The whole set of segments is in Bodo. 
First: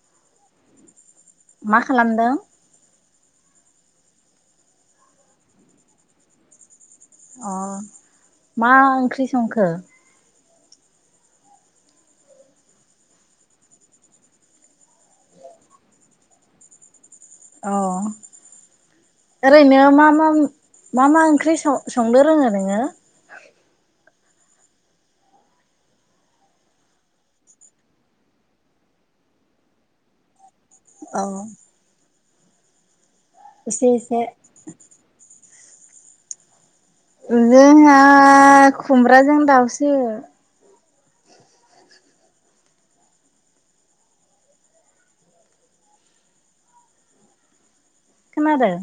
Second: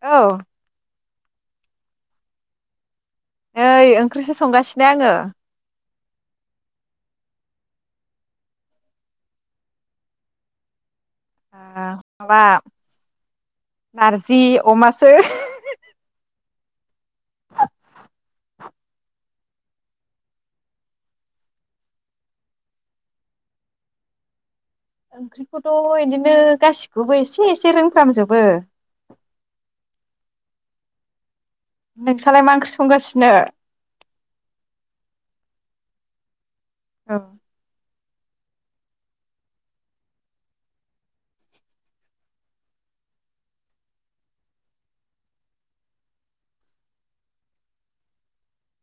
औ मा खालामदों? नै ओंख्रिसो संगासिनो आङो। अ मा ओंख्रि संखो? माबा नारजि अमासो हो, हो अ ओरैनो मा, मा, मा, मा ओंख्रि सं संनो रोङो नोङो? ओंख्रिखौथ इदिनो गासिखौबो एसे एसे रोंफ्रामजोबो। औ नोंसालाय मा ओंख्रि संगासिनो? एसे, एसे औ ओ जोंहा हा खुमब्राजों दाउसो। खोनादों?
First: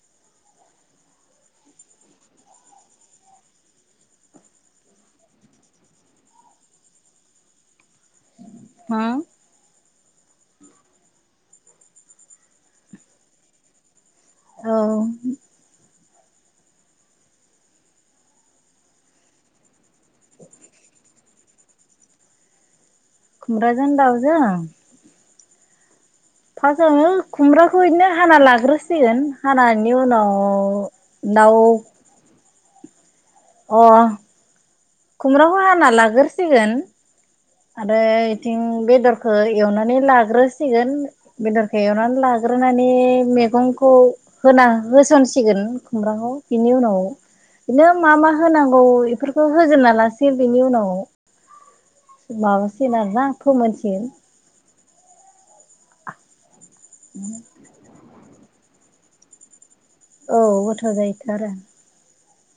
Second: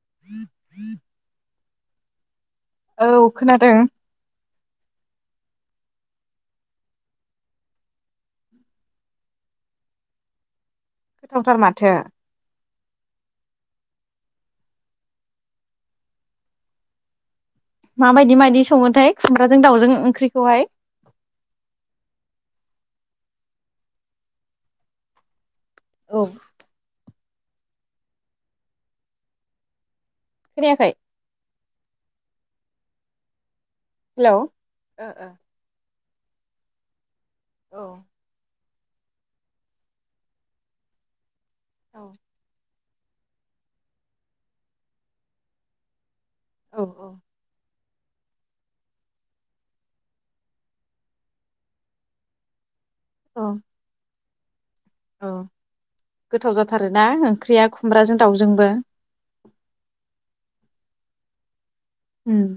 [inaudible] औ खोनादों। होम गोथावथार माथो। औ मा बायदि मायदि सङोथाय खुमब्राजों दाउजों ओंख्रिखौहाय? खुमब्राजों दावजों औ फासावनो खुमब्राखौ इदिनो हाना लाग्रोसिगोन हाना नि उनाव खोनायाखै दाव अ हेलौ ओ खुमब्राखौ हाना ला गोरसिगोन ओ आरो इथिं बेदरखौ एवनानै लाग्रोसिगोन। बेदरखो औ एवनानै लाग्रोना बे मेगंखौ होना होसनसिगोन खुमब्राखौ। बेनि औ उनाव बिदिनो मा मा होनांगौ इफोरखौ होजेबना लासै बिनि उनाव माबा [unintelligible] फोमोनसिगोन। अ गोथाव जाथ थारोना ओंख्रिया खुमब्राजों दाउजोंबो। औ गोथाव जायोथ' आरो। उम।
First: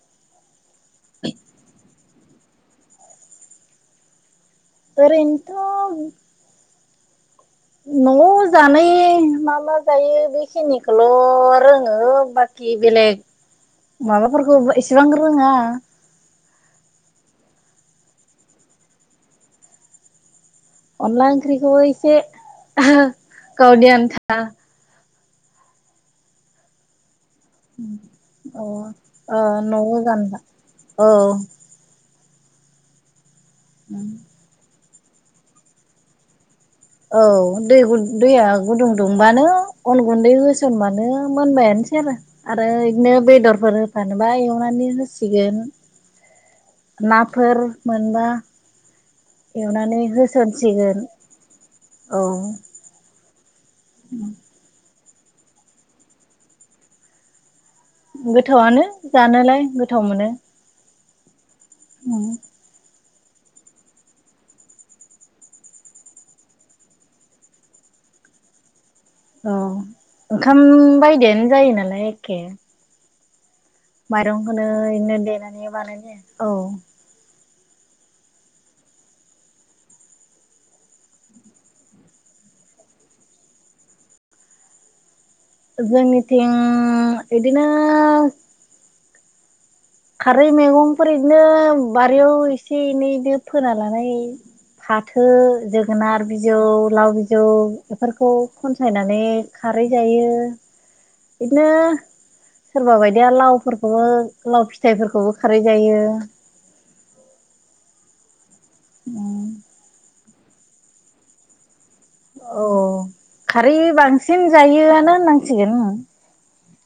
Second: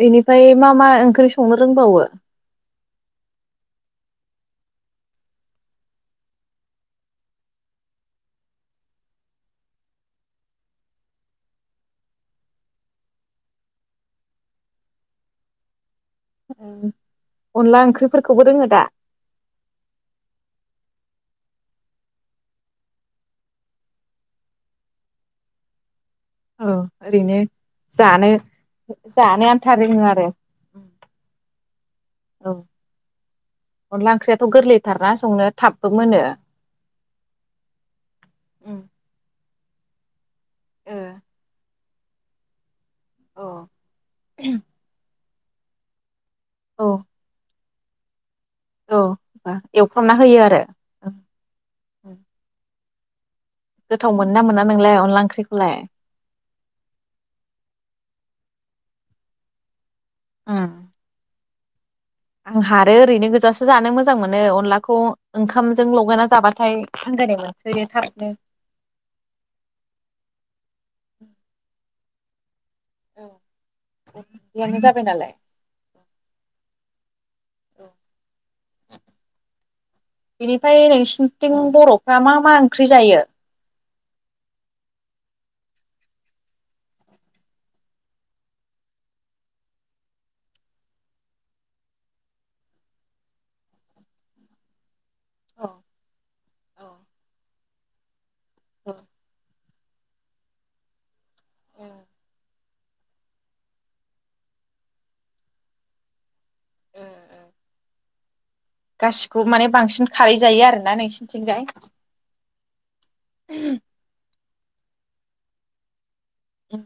बेनिफाय मा मा ओंख्रि संनो रोंबावो? ओरैनोथ' न'आव जानाय मा मा जायो बेखिनिखौल रोङो बाखि बेलेग माबाफोरखौ एसेबां रोङा। अनला ओंख्रिफोरखौबो रोङो दा? अनला ओंख्रिखौबो एसे गावनि आनथा। अ ओरैनो जानो ओ ओ जानो आन्था नाव रोङो आरो जानो दा अ। औ। अनला ओंख्रियाथ' गोरलै थारना संनो थाबबो मोनो। औ दै दैया गुदुं दुंबानो अन गुन्दै होसनबानो मोनबायानोसै आरो आरो बिदिनो बेदरफोर होफानोबा एवनानै हो औ [unintelligible] नाफोर मोनबा औ होनबा एवनानै एवफ्रामना होयो आरो। होसनसिगोन औ। गोथाव मोन ना मोना नोंलाय। अनला ओंख्रि खौलाय गोथावनो जानोलाय गो गोथाव मोनो। आं हारो ओरैनो गो बुरजासो जानो मोजां मोनो अनलाखौ ओंखामजों लगायना जाबाथाय आंगायनाय मोनसोयो थाबनो। अ ओंखाम बायदिनो जायो नालाय। एखे औ। माइरंखौनो इदिनो देनानै बानायानानै औ। बेनिफ्राय नोंसिनिथिं बर'फ्रा मा मा ओंख्रि जायो। जोंनिथिं बिदिनो खारै मैगंफोर इदिनो बारियाव एसे एनै फोना लानाय फाथो जोगोनार बिजौ लाव बिजौ बेफोरखौ औ खनसायनानै खारै जायो बिदिनो सोरबा बायदिया लावफोरखौबो लाव फि फिथाइफोरखौबो खारै जायो। उम उम। गासिखौ माने बांसिन खारै जायो आरोना नोंसिनिथिंजाय अ खारै बांसिन सिम जायोआनो होननांसिगोन। उम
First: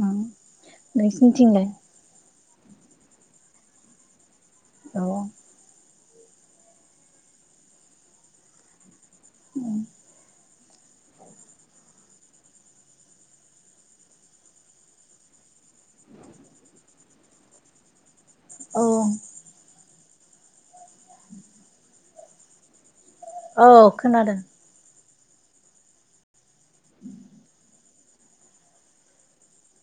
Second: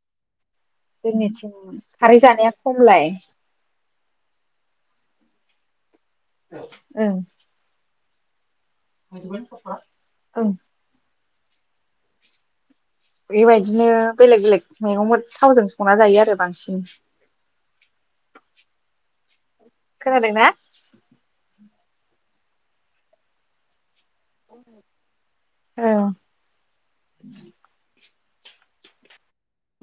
उम। जोंनिथिं खारै जानाया। खमलाय दङ। ओं। मोनगोन सफा। औ। बेबायदिनो बेलेग बेलेग मैगंफोर थावजों संना जायो आरो बांसिन। औ औ खोनादोंना? औ। खोनादों। औ। जि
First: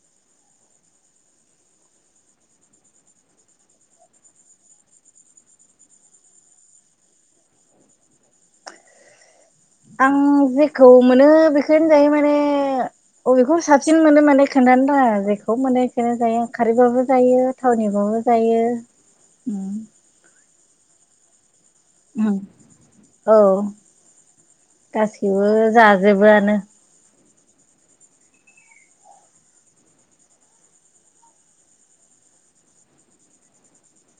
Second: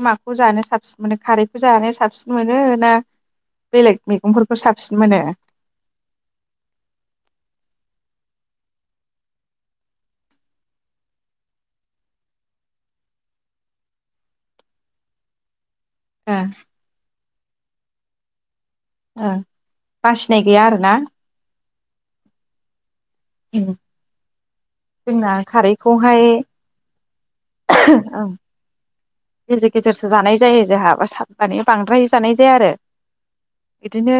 माखौ जानो साबसिन मोनो खारैखौ जानो साबसिन मोनो ना बेलेग मैगंफोरखौ साबसिन मोनो? आं जेखौ मोनो बेखौनो जायो माने अबेखौ साबसिन मोनो माने खोन्थानो [unintelligible] जेखौ माने ओ [unintelligible] खारैबाबो जायो। थावनिबाबो जायो। ओ बासिनाय आरो ना। औ। औ जोंना गासैबो खारैखौहाय जाजोबोआनो। [unintelligible] गेजेर गेजेरसो जानाय जायो जोंहा सानि बांद्राय जानाय जाया आरो। बिदिनो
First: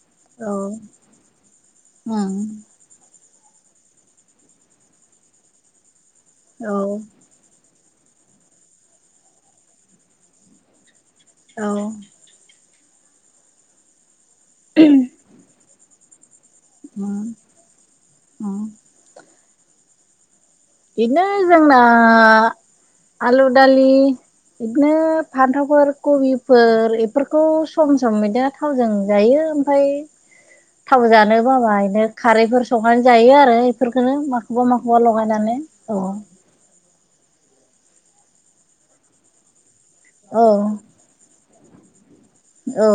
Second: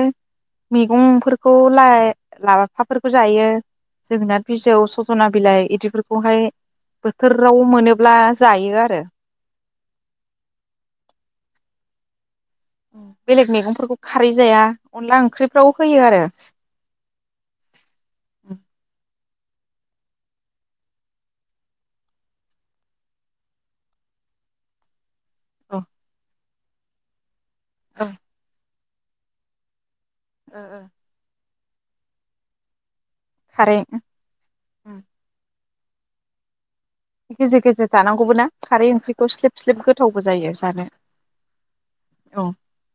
औ मैगंफोरखौ लाय उम लाफाफोरखौ जायो जोगोनार बिजौ सजना बिलाइ इदि खौहाय औ बोथोराव मोनो ब्ला जायो आरो। औ। बेलेग मैगंफोरखौ। खारै जाया अनला ओंख्रिफ्राव होयो आरो। [inaudible] [inaudible] बिदिनो जोंना आलु दालि इदिनो औ फान्थावफोर खबि फोर ए फोर खौ सम सम मैदा थावजों जायो ओमफाय थाव जानो। [unintelligible] खारैफोर सं संनानै जायो आरो खारै इफोरखोनो माखौबा माखौबा लगायनानै। औ। गेजेर गेजेर जानांगौबो ना खारै ओंख्रिखौ स्लिब स्लिब गोथावबो औ जायो जानो। औ।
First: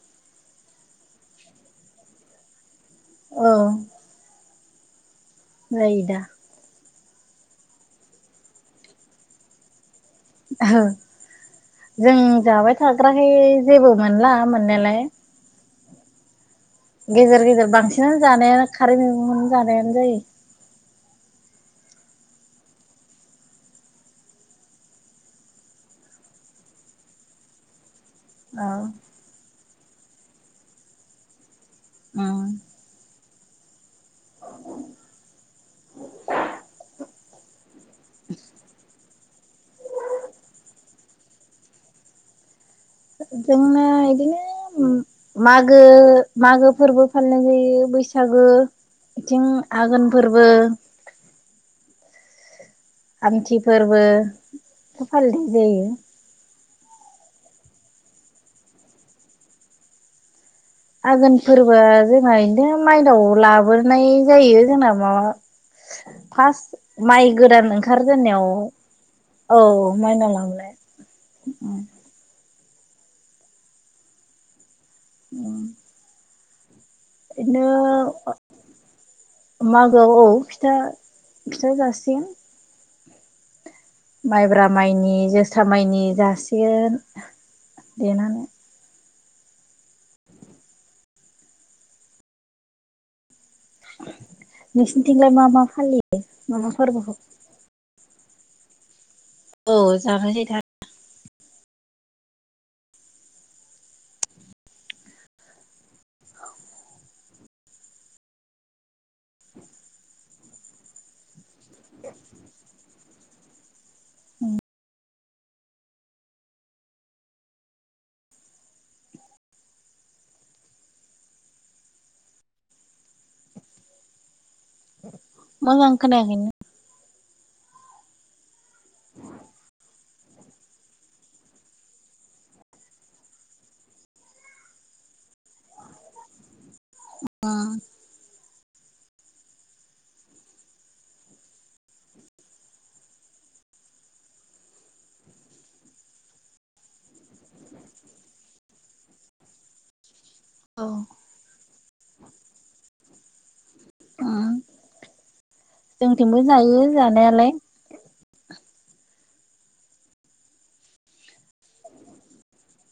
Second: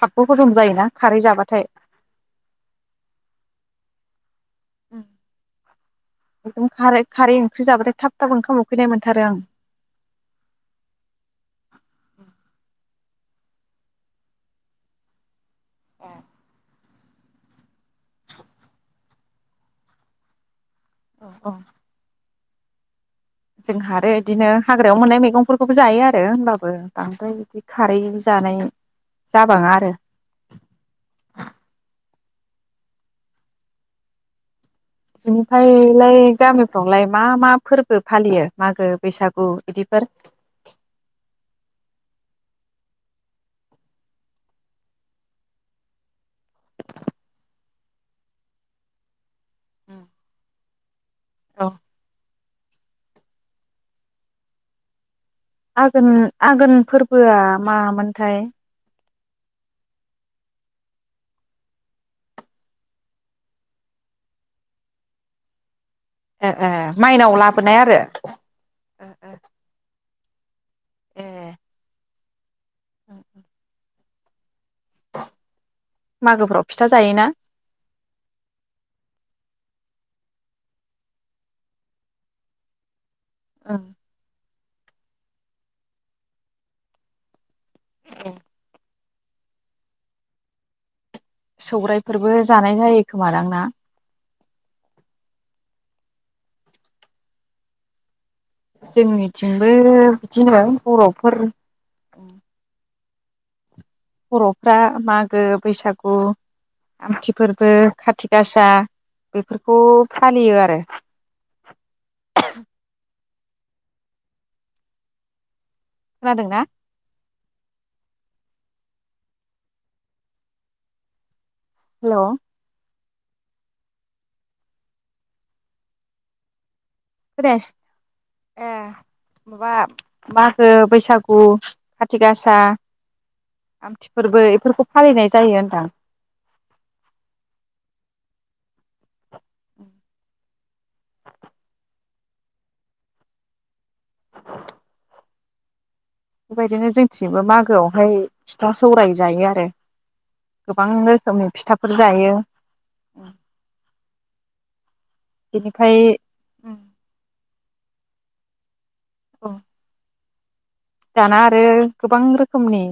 थाबबो हजम जायोना खारै जाबाथाय। औ। जायो दा उम। दंखारो खारै ओंख्रि जाबाथाय थाब थाब ओंखाम उखैनाय मोनथारो आं। जों जाबाय जाग्राखाय जेबो मोनला मोननायालाय। ए गेजेर गेजेर बांसिनानो जानाया खारै मैगंनो जानायानो जायो। अ अ जोंहा आरो इदिनो हाग्रायाव मोननाय मैगंफोरखौबो जायो आरो होमबाबो बांद्राय इदि खारै जानाय औ जाबाङा [unintelligible] उम बिनिफायलाय गामिफ्रावलाइ मा मा फोर्बो फालियो मागो बैसागु इदिफोर? जोंना बिदिनो मागो मागो फोर्बो फालिनाय जायो बैसागो बिथिं आगोलफोरबो औ आमथि फोर्बो आगोन आगोन फोर्बोआ मामोनथाय? आघोन फोर्बोआ जोंना इदिनो मायनाव लाबोनाय जायो जोंना माबा ए ए फार्स्ट माइ माइनाव गोदान लाबोनाय आरो ओंखारजेननायाव औ मायनाव लांनाय। ए ओं ओं उम मागो फ्राव बिदिनो मागोआव फिथा फिथा जासिगोन। ओं माइब्रा माइनि, जोसा माइनि जासिगोन। देनानै सौरायाइफोरबो जानाय जायो खोमादां ना? नोंसिनिथिंलाय मा मा फालियो मा मा फोर्बोखौ? जोंनि थिंबो जानाय जायो बिदिनो दा बर' फोरनि बर'फ्रा मागो, बैसागु, आमथि फोर्बो, खाथि गासा बेफोरखौ फालियो आरो। खोनादोंना? हेल' मोजां खोनायाखैनो? खोनायासै ए माबा मागो बैसागु खाथि गासा आमथि फोरबो इफोरखौ फालिनाय जायो होनदां। [unintelligible] बेबायदिनो जोंथिंबो मागोआव हाय फिथा सौराय जायो आरो औ गोबां रोखोमनि फिथाफोर जायो। बेनिफ्राय जोंथिंबो जायो जानायालाय। औ दाना आरो गोबां रोखोमनि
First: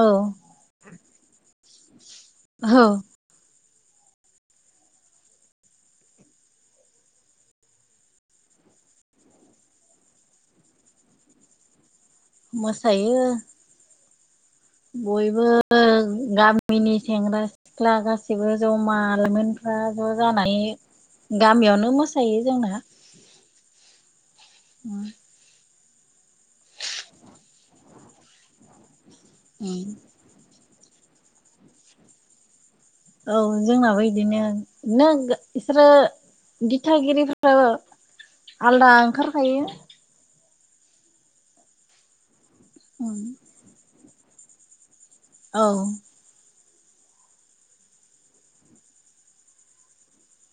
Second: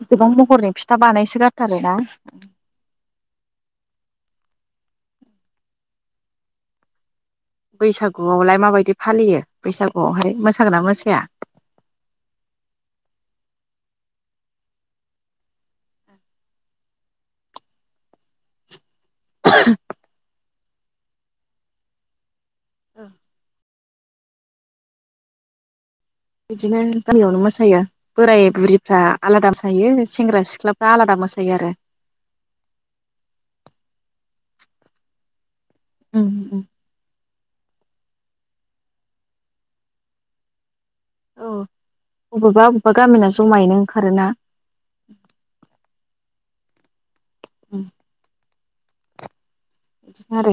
औ गोबां महरनि फिथ था बानायसो गारथारो ना। ओहौ। बैसागुआवलाय माबायदि फालियो बैसागुआवहाय मोसागोना मोसाया? मोसायो बयबो गामिनि सेंग्रा सिख्ला गासिबो जमा लायमोनफ्रा ज जानानै गामियावनो मोसायो। जोंना। औ उम। बिदिनो गामियावनो मोसायो बोराय बुरिफ्रा आलादा मोसायो सेंग्रा सिख्लाब दा आलादा मोसायो आरो। औ जोंनाबो इदिनो नों गो इसोरो उम उम दिथागिरि फो रो आलदा ओंखार खायो। औ बबेबा अबेबा गामिना जमायैनो ओंखारोना। औ उम बिदिनो आरो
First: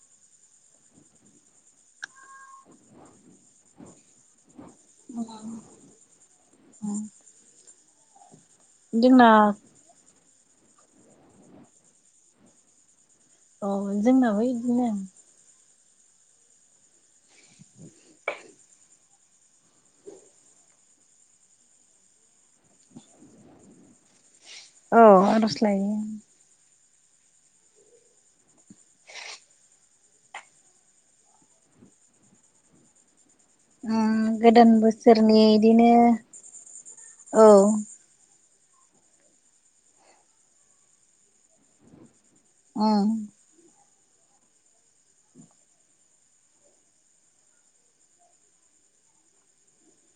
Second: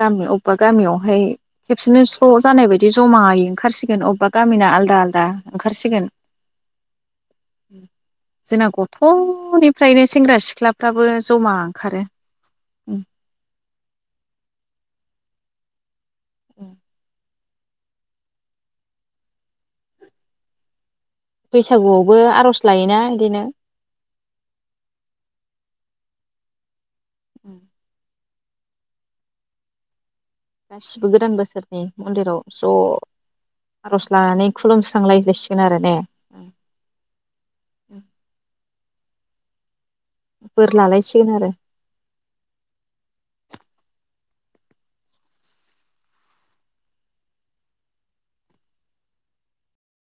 गामिआव अबबा गामिआवहाय खेबसेनो स्र जानाय बायदि जमायै ओंखारसिगोन अबा गामि गामिना आलदा आलदा ओंखारसिगोन। [unintelligible] जोंना जोंना गथ'निफ्रायनो सेंग्रा सिख सिख्लाफ्राबो जमा ओंखारो। उम अ जोंनाबो इदिनो। ओ बैसागुआवबो आरज लायोना इदिनो। अ आरज लायो। उम गासिबो गोदान बोसोरनि मन्दिराव ज आर'ज उम लानानै गोदान बोसोरनि खुलुमस्रांलायलायसिगोन आरो इदिनो ने औ। बोर लालायसिगोन आरो। ओम